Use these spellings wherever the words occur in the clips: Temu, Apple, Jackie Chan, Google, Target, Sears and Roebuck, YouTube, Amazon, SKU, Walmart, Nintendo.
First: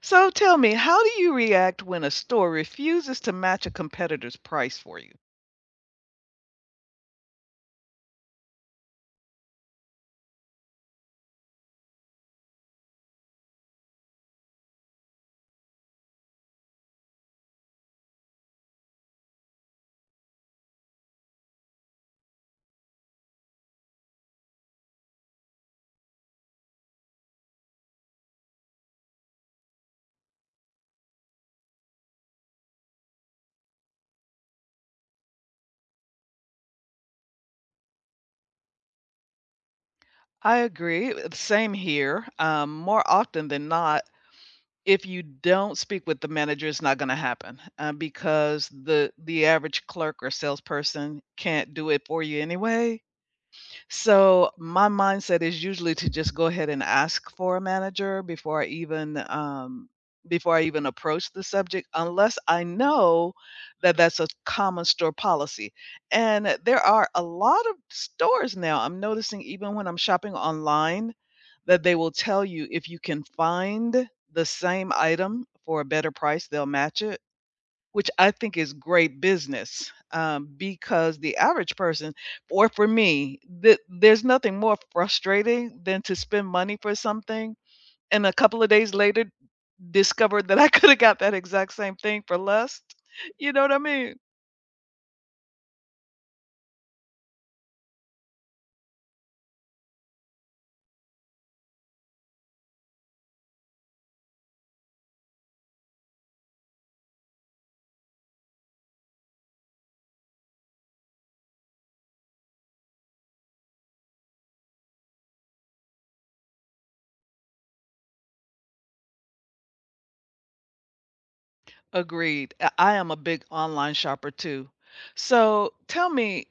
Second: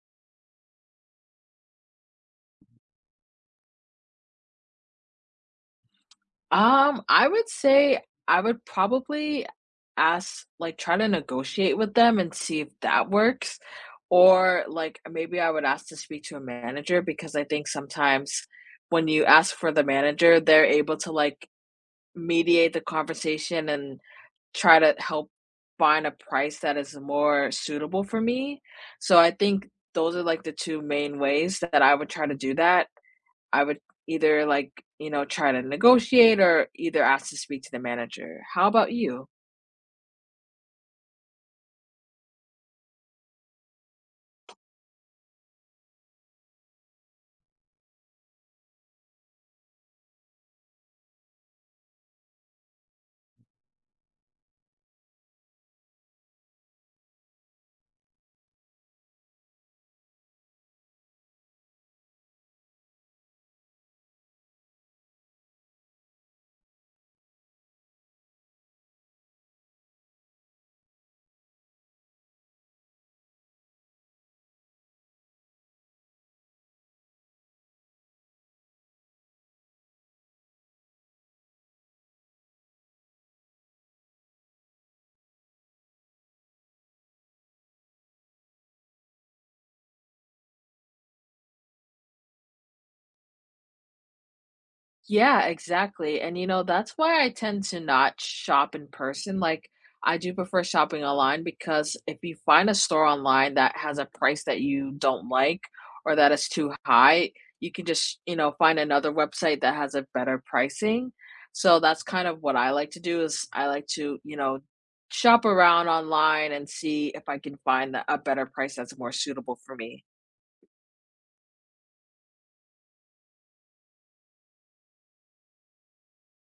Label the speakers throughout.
Speaker 1: So tell me, how do you react when a store refuses to match a competitor's price for you?
Speaker 2: I would say I would probably ask like try to negotiate with them and see if that works. Or like maybe I would ask to speak to a manager because I think sometimes when you ask for the manager, they're able to like mediate the conversation and try to help find a price that is more suitable for me. So I think those are like the two main ways that I would try to do that. I would either, like, you know, try to negotiate or either ask to speak to the manager. How about you?
Speaker 1: I agree. Same here. More often than not, if you don't speak with the manager, it's not going to happen because the average clerk or salesperson can't do it for you anyway. So my mindset is usually to just go ahead and ask for a manager before I even approach the subject, unless I know that that's a common store policy. And there are a lot of stores now. I'm noticing even when I'm shopping online that they will tell you if you can find the same item for a better price, they'll match it, which I think is great business, because the average person, or for me, there's nothing more frustrating than to spend money for something and a couple of days later discover that I coulda got that exact same thing for less. You know what I mean?
Speaker 2: Yeah, exactly. And you know, that's why I tend to not shop in person. Like, I do prefer shopping online because if you find a store online that has a price that you don't like or that is too high, you can just, you know, find another website that has a better pricing. So that's kind of what I like to do is I like to, you know, shop around online and see if I can find a better price that's more suitable for me.
Speaker 1: Agreed. I am a big online shopper too. So, tell me,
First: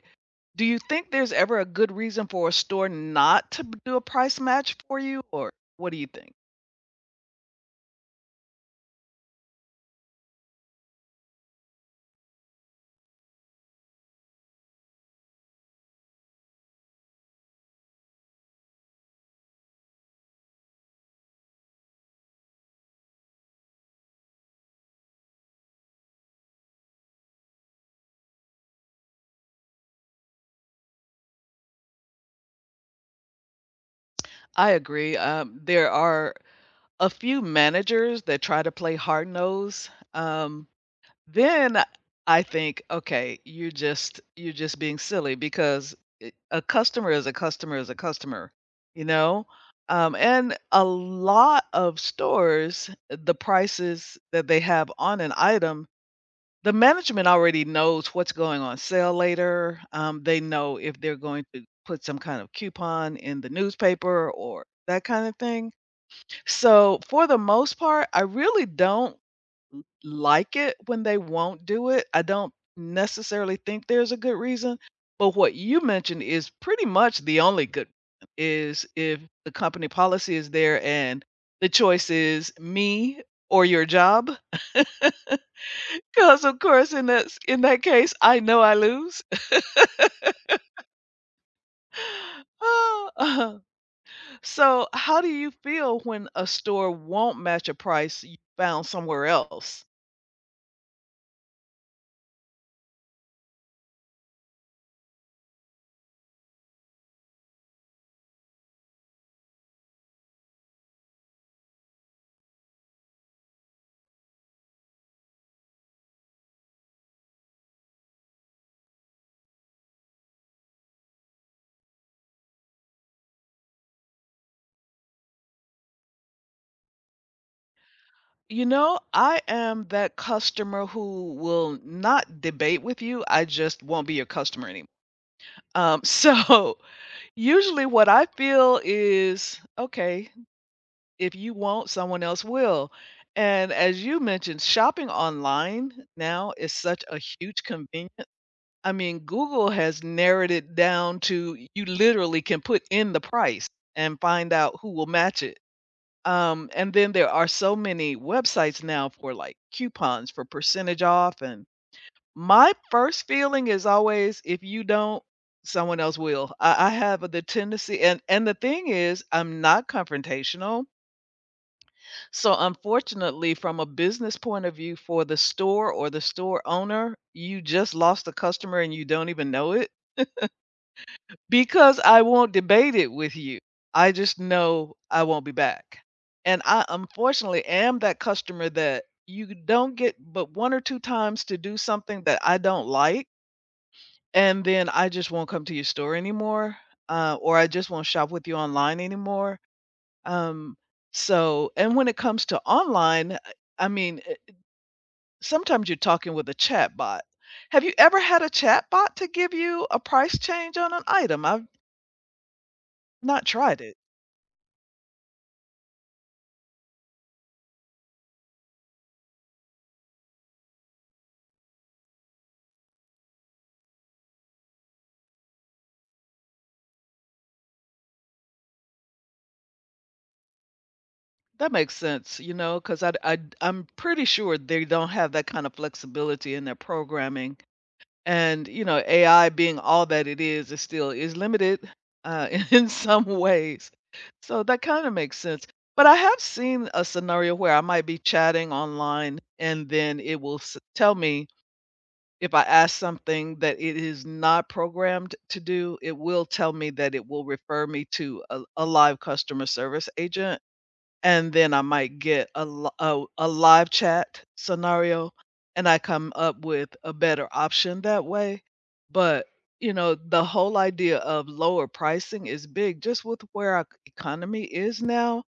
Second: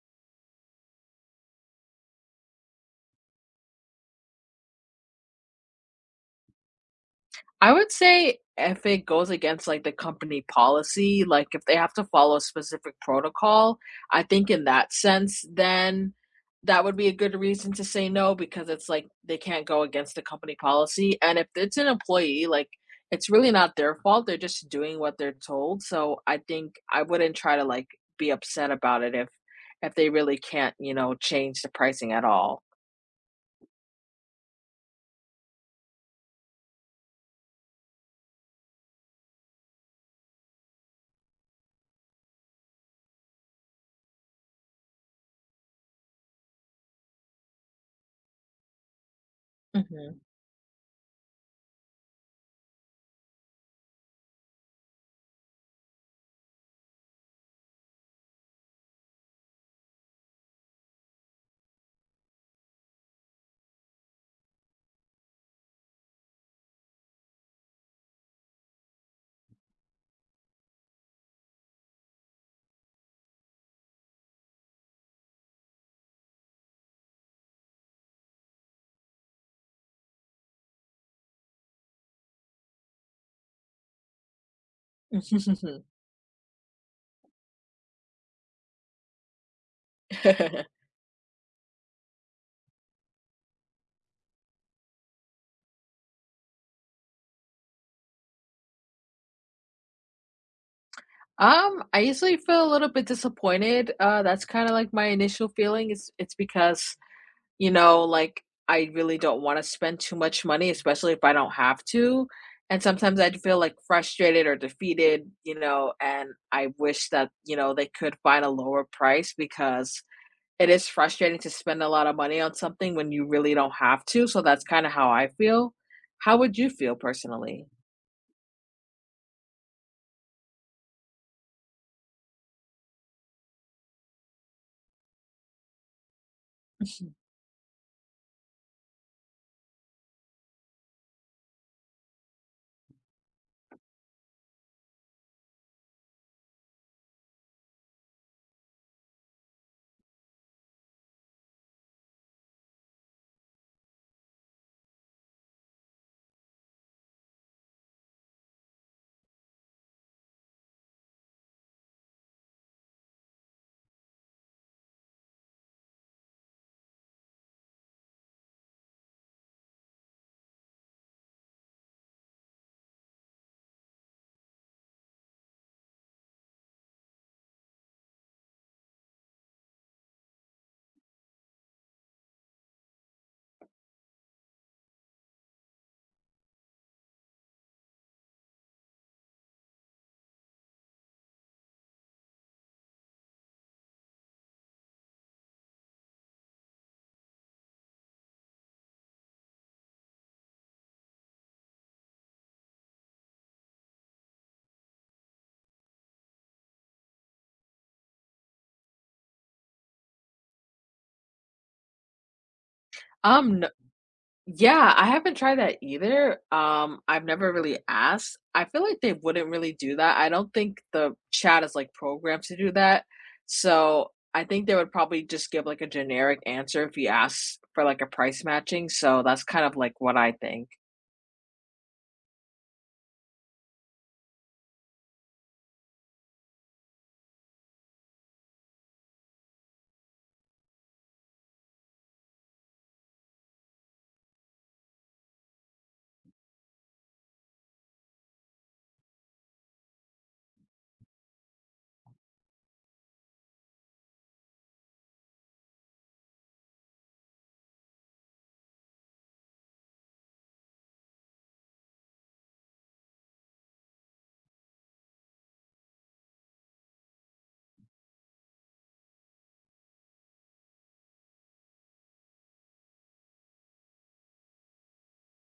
Speaker 1: do you think there's ever a good reason for a store not to do a price match for you, or what do you think?
Speaker 2: I would say if it goes against, like, the company policy, like, if they have to follow a specific protocol, I think in that sense, then that would be a good reason to say no because it's like they can't go against the company policy, and if it's an employee, like, it's really not their fault, they're just doing what they're told, so I think I wouldn't try to, like, be upset about it if they really can't, you know, change the pricing at all.
Speaker 1: I agree, there are a few managers that try to play hard-nosed, then I think, "Okay, you're just being silly because a customer is a customer is a customer," you know?
Speaker 2: Mhm.
Speaker 1: And a lot of stores, the prices that they have on an item, the management already knows what's going on sale later. They know if they're going to put some kind of coupon in the newspaper or that kinda thing, so, for the most part, I really don't like it when they won't do it. I don't necessarily think there's a good reason, but what you mentioned is pretty much the only good reason, is if the company policy is there and the choice is me or your job. Because of course in that case, I know I lose. Oh, so how do you feel when a store won't match a price you found somewhere else?
Speaker 2: I usually feel a little bit disappointed, that's kinda like my initial feeling, it's because you know, like, I really don't wanna spend too much money, especially if I don't have to, and sometimes I'd feel, like, frustrated or defeated, you know, and I wish that, you know, they could find a lower price because it is frustrating to spend a lot of money on something when you really don't have to, so that's kinda how I feel. How would you feel personally?
Speaker 1: You know, I am that customer who will not debate with you. I just won't be your customer anymore. Um, so Usually what I feel is, okay, if you won't, someone else will. And as you mentioned, shopping online now is such a huge convenience. I mean, Google has narrowed it down to you literally can put in the price and find out who will match it. And then there are so many websites now for like coupons for percentage off. And my first feeling is always, if you don't, someone else will. I have the tendency, and the thing is, I'm not confrontational. So unfortunately, from a business point of view, for the store or the store owner, you just lost a customer and you don't even know it. Because I won't debate it with you. I just know I won't be back. And I unfortunately am that customer that you don't get but 1 or 2 times to do something that I don't like, and then I just won't come to your store anymore, or I just won't shop with you online anymore. Um, and when it comes to online, I mean, sometimes you're talking with a chat bot. Have you ever had a chat bot to give you a price change on an item? I've not
Speaker 2: Um,
Speaker 1: tried it.
Speaker 2: Yeah, I haven't tried that either. I've never really asked. I feel like they wouldn't really do that. I don't think the chat is like programmed to do that. So I think they would probably just give like a generic answer if you ask for like a price matching. So that's kind of like what I think.
Speaker 1: That makes sense, you know, because I'm pretty sure they don't have that kind of flexibility in their programming, and, you know, AI being all that it is, it still is limited, in some ways. So that kinda makes sense, but I have seen a scenario where I might be chatting online, and then it will s tell me if I ask something that it is not programmed to do, it will tell me that it will refer me to a live customer service agent. And then I might get a li a live chat scenario, and I come up with a better option that way, but, you know, the whole idea of lower pricing is big just with where our economy is now.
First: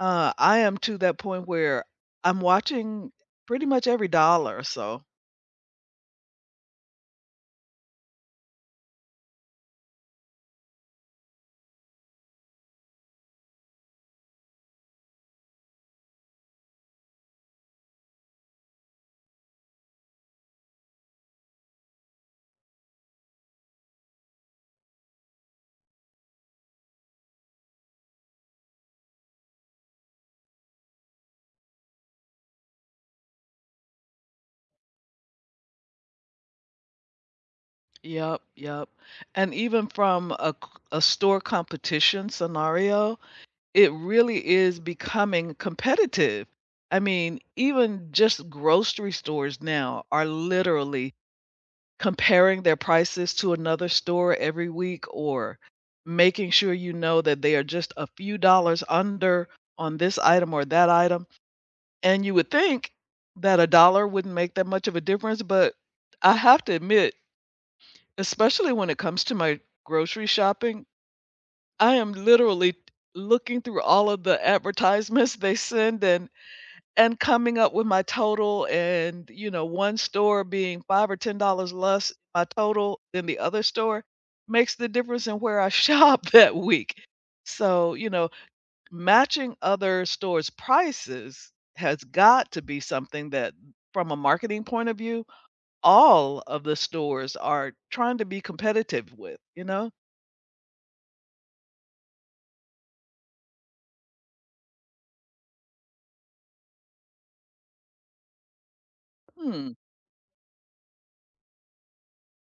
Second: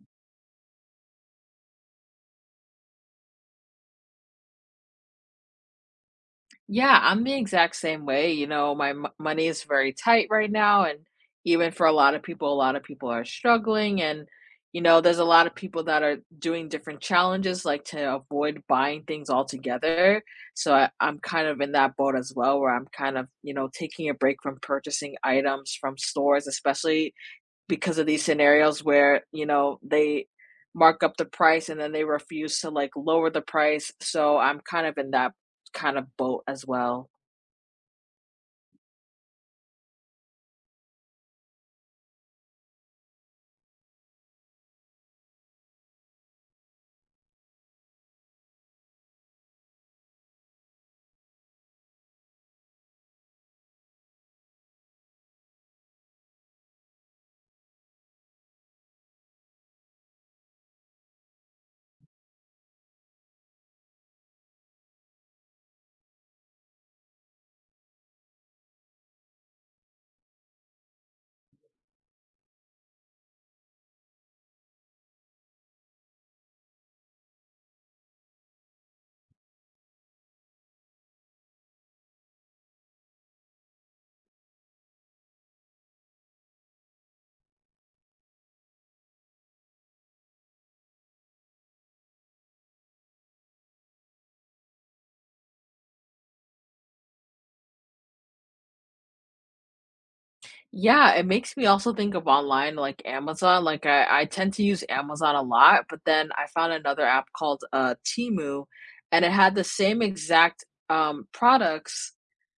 Speaker 1: I am to that point where I'm watching pretty much every dollar, so.
Speaker 2: Yeah, I'm the exact same way. You know, money is very tight right now. And even for a lot of people, a lot of people are struggling. And, you know, there's a lot of people that are doing different challenges, like to avoid buying things altogether. So I'm kind of in that boat as well, where I'm kind of, you know, taking a break from purchasing items from stores, especially because of these scenarios where, you know, they mark up the price and then they refuse to, like, lower the price, so I'm kind of in that kind of boat as well.
Speaker 1: Yep, yep, and even from a store competition scenario, it really is becoming competitive. I mean, even just grocery stores now are literally comparing their prices to another store every week or making sure you know that they are just a few dollars under on this item or that item. And you would think that a dollar wouldn't make that much of a difference, but I have to admit, especially when it comes to my grocery shopping, I am literally looking through all of the advertisements they send, and coming up with my total and, you know, one store being 5 or $10 less my total than the other store makes the difference in where I shop that week. So, you know, matching other stores' prices has got to be something that, from a marketing point of view, all of the stores are trying to be competitive with, you know?
Speaker 2: Yeah, it makes me also think of online, like Amazon, like, I tend to use Amazon a lot, but then I found another app called, Temu, and it had the
Speaker 1: Hmm.
Speaker 2: same exact, products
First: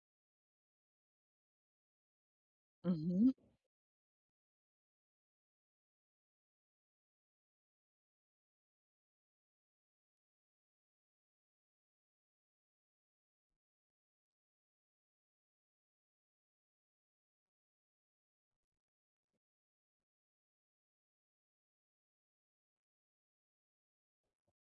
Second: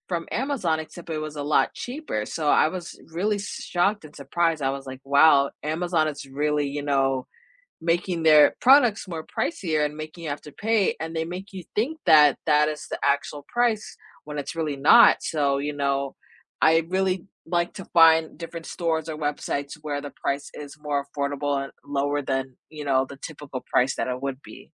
Speaker 2: from Amazon, except it was a lot cheaper, so I was
Speaker 1: Mhm.
Speaker 2: really shocked and surprised, I was like, "Wow, Amazon is really, you know" making their products more pricier and making you have to pay and they make you think that that is the actual price when it's really not. So you know, I really like to find different stores or websites where the price is more affordable and lower than, you know, the typical price that it would be.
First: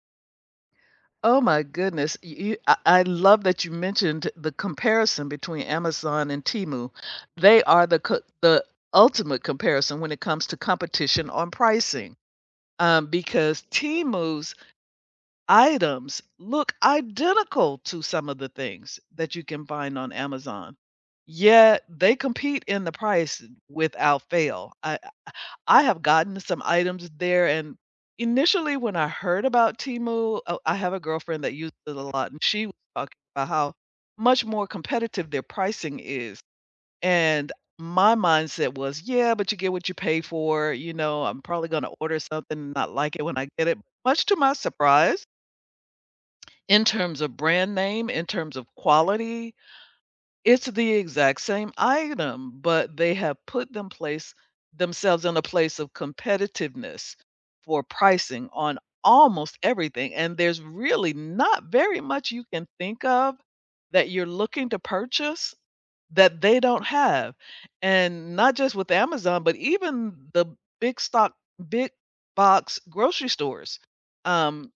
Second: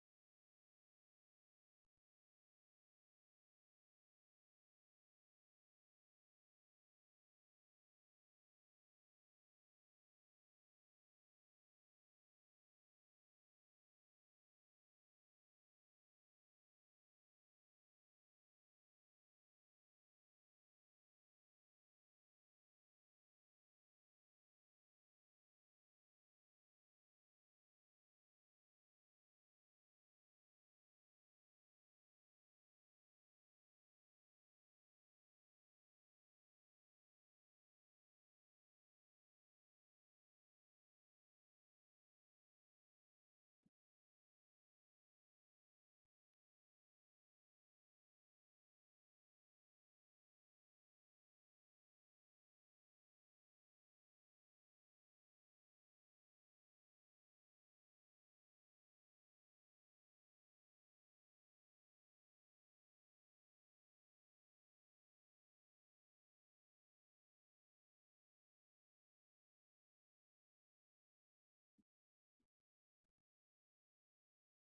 Speaker 1: Oh my goodness. I love that you mentioned the comparison between Amazon and Temu. They are the ultimate comparison when it comes to competition on pricing. Because Temu's items look identical to some of the things that you can find on Amazon. Yet they compete in the price without fail. I have gotten some items there, and initially, when I heard about Temu, oh, I have a girlfriend that uses it a lot, and she was talking about how much more competitive their pricing is, and my mindset was, "Yeah, but you get what you pay for," you know, "I'm probably gonna order something and not like it when I get it." Much to my surprise, in terms of brand name, in terms of quality, it's the exact same item, but they have put them place themselves in a place of competitiveness for pricing on almost everything, and there's really not very much you can think of that you're looking to purchase that they don't have. And not just with Amazon, but even the big stock big box grocery stores, um,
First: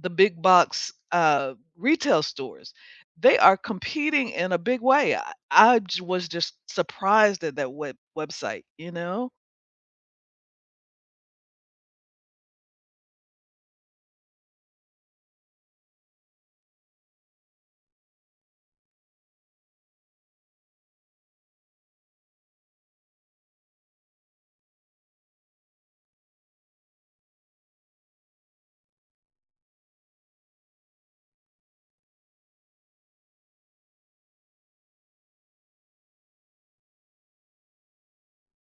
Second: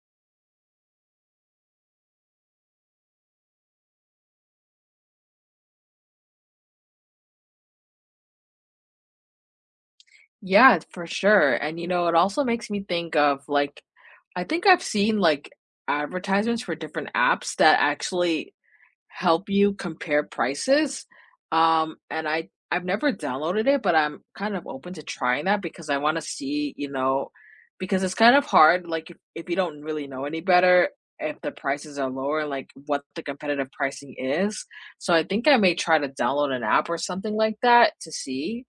Speaker 1: the big box, retail stores. They are competing in a big way. I j was just surprised at that website, you know?
Speaker 2: Yeah, for sure. And you know, it also makes me think of like I think I've seen like advertisements for different apps that actually help you compare prices. And I've never downloaded it, but I'm kind of open to trying that because I want to see, you know, because it's kind of hard. Like if you don't really know any better, if the prices are lower, like what the competitive pricing is. So I think I may try to download an app or something like that to see.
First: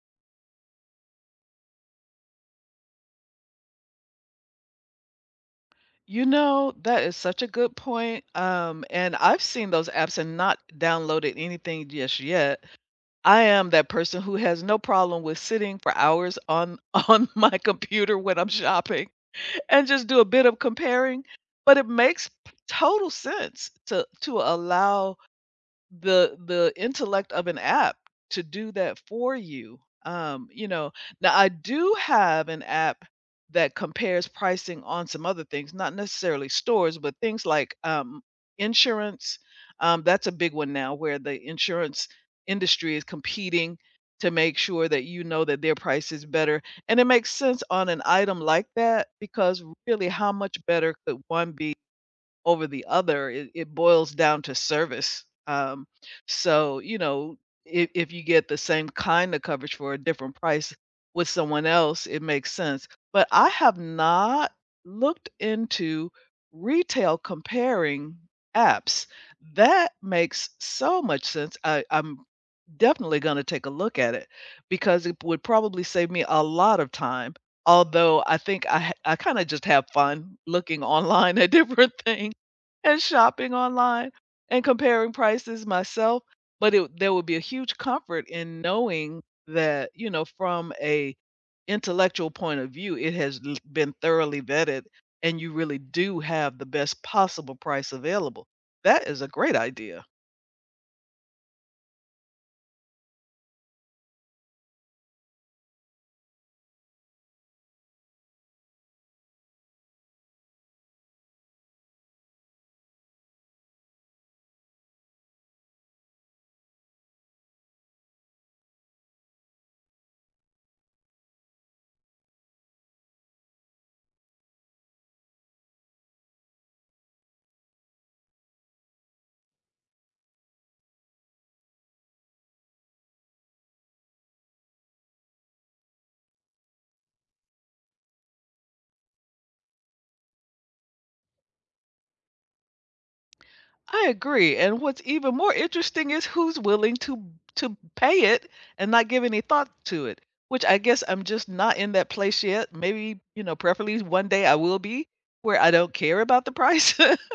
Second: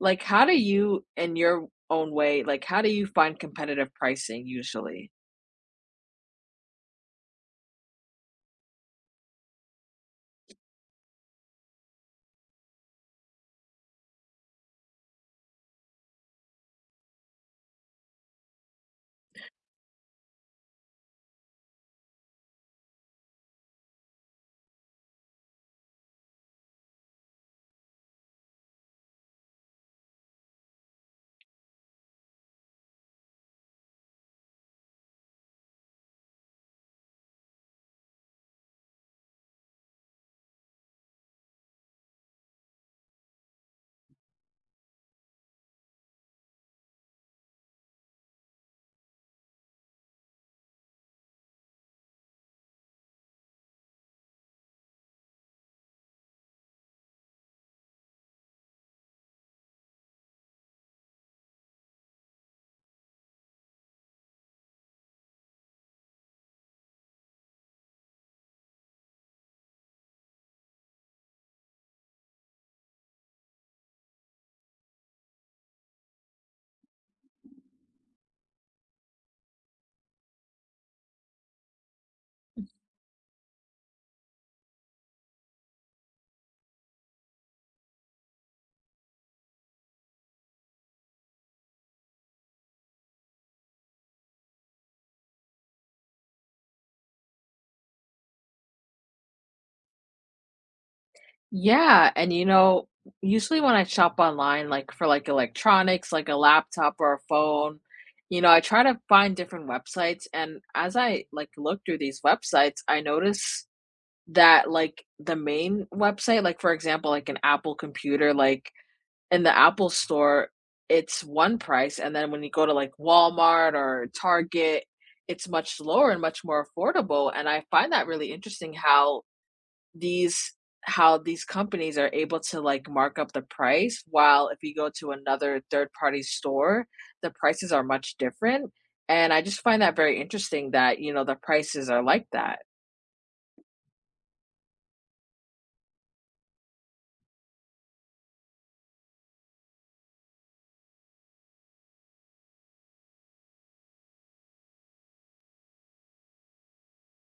Speaker 2: Like, how do you, in your own way, like how do you find competitive pricing usually?
Speaker 1: You know, that is such a good point, and I've seen those apps and not downloaded anything just yet. I am that person who has no problem with sitting for hours on on my computer when I'm shopping and just do a bit of comparing, but it makes p total sense to allow the intellect of an app to do that for you. You know, now I do have an app that compares pricing on some other things, not necessarily stores, but things like, insurance. That's a big one now where the insurance industry is competing to make sure that you know that their price is better. And it makes sense on an item like that because, really, how much better could one be over the other? It boils down to service. So, you know, if you get the same kind of coverage for a different price with someone else, it makes sense. But I have not looked into retail comparing apps. That makes so much sense. I'm definitely gonna take a look at it because it would probably save me a lot of time, although I think I kinda just have fun looking online at different things and shopping online and comparing prices myself, but it there would be a huge comfort in knowing that, you know, from a intellectual point of view, it has l been thoroughly vetted and you really do have the best possible price available. That is a great idea.
Speaker 2: Yeah, and you know, usually when I shop online, like for like electronics, like a laptop or a phone, you know, I try to find different websites. And as I like look through these websites, I notice that like the main website, like for example, like an Apple computer, like in the Apple store, it's one price. And then when you go to like Walmart or Target, it's much lower and much more affordable. And I find that really interesting these how these companies are able to, like, mark up the price, while if you go to another third-party store, the prices are much different, and I just find that very interesting that, you know, the prices are like that.
Speaker 1: I agree, and what's even more interesting is who's willing to pay it and not give any thought to it, which I guess I'm just not in that place yet. Maybe, you know, preferably one day I will be where I don't care about the price.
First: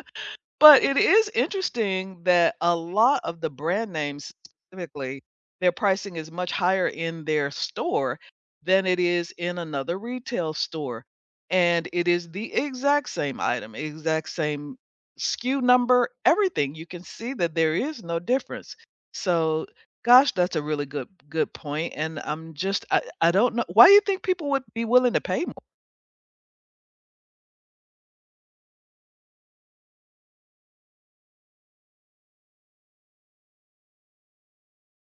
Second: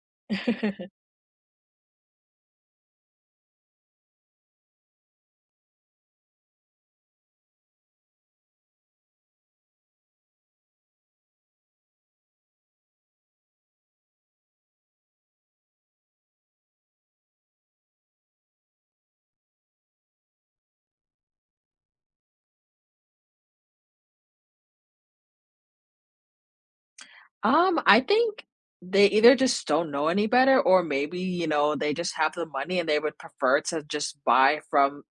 Speaker 1: But it is interesting that a lot of the brand names specifically, their pricing is much higher in their store than it is in another retail store, and it is the exact same item, exact same SKU number, everything. You can see that there is no difference. So, gosh, that's a really good point. And I'm just I don't know, why do you think people would be willing to pay?
Speaker 2: I think they either just don't know any better or maybe, you know, they just have the money and they would prefer to just buy from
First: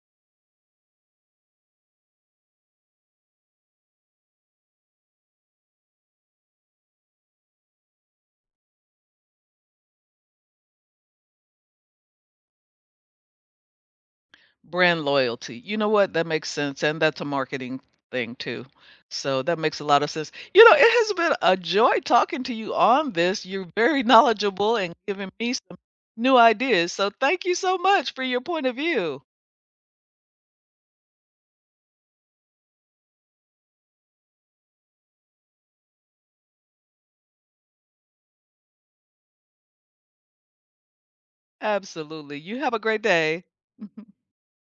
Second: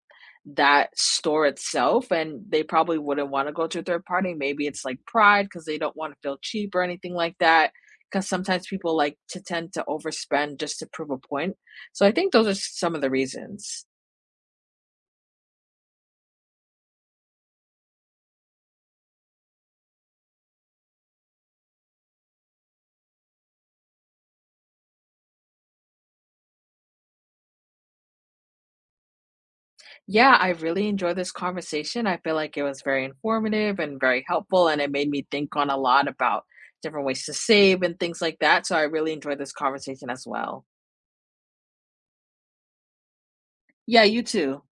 Speaker 2: that store itself and they probably wouldn't wanna go to a third party. Maybe it's, like, pride because they don't wanna feel cheap or anything like that. Because sometimes people like to tend to overspend just to prove a point. So I think those are some of the reasons.
Speaker 1: Brand loyalty. You know what? That makes sense, and that's a marketing thing too. So that makes a lot of sense. You know, it has been a joy talking to you on this. You're very knowledgeable and giving me some new ideas. So thank you so much for your point of view.
Speaker 2: Yeah, I really enjoyed this conversation. I feel like it was very informative and very helpful, and it made me think on a lot about different ways to save and things like that, so I really enjoyed this conversation as well.
Speaker 1: Absolutely. You have a great day.
Speaker 2: Yeah, you too.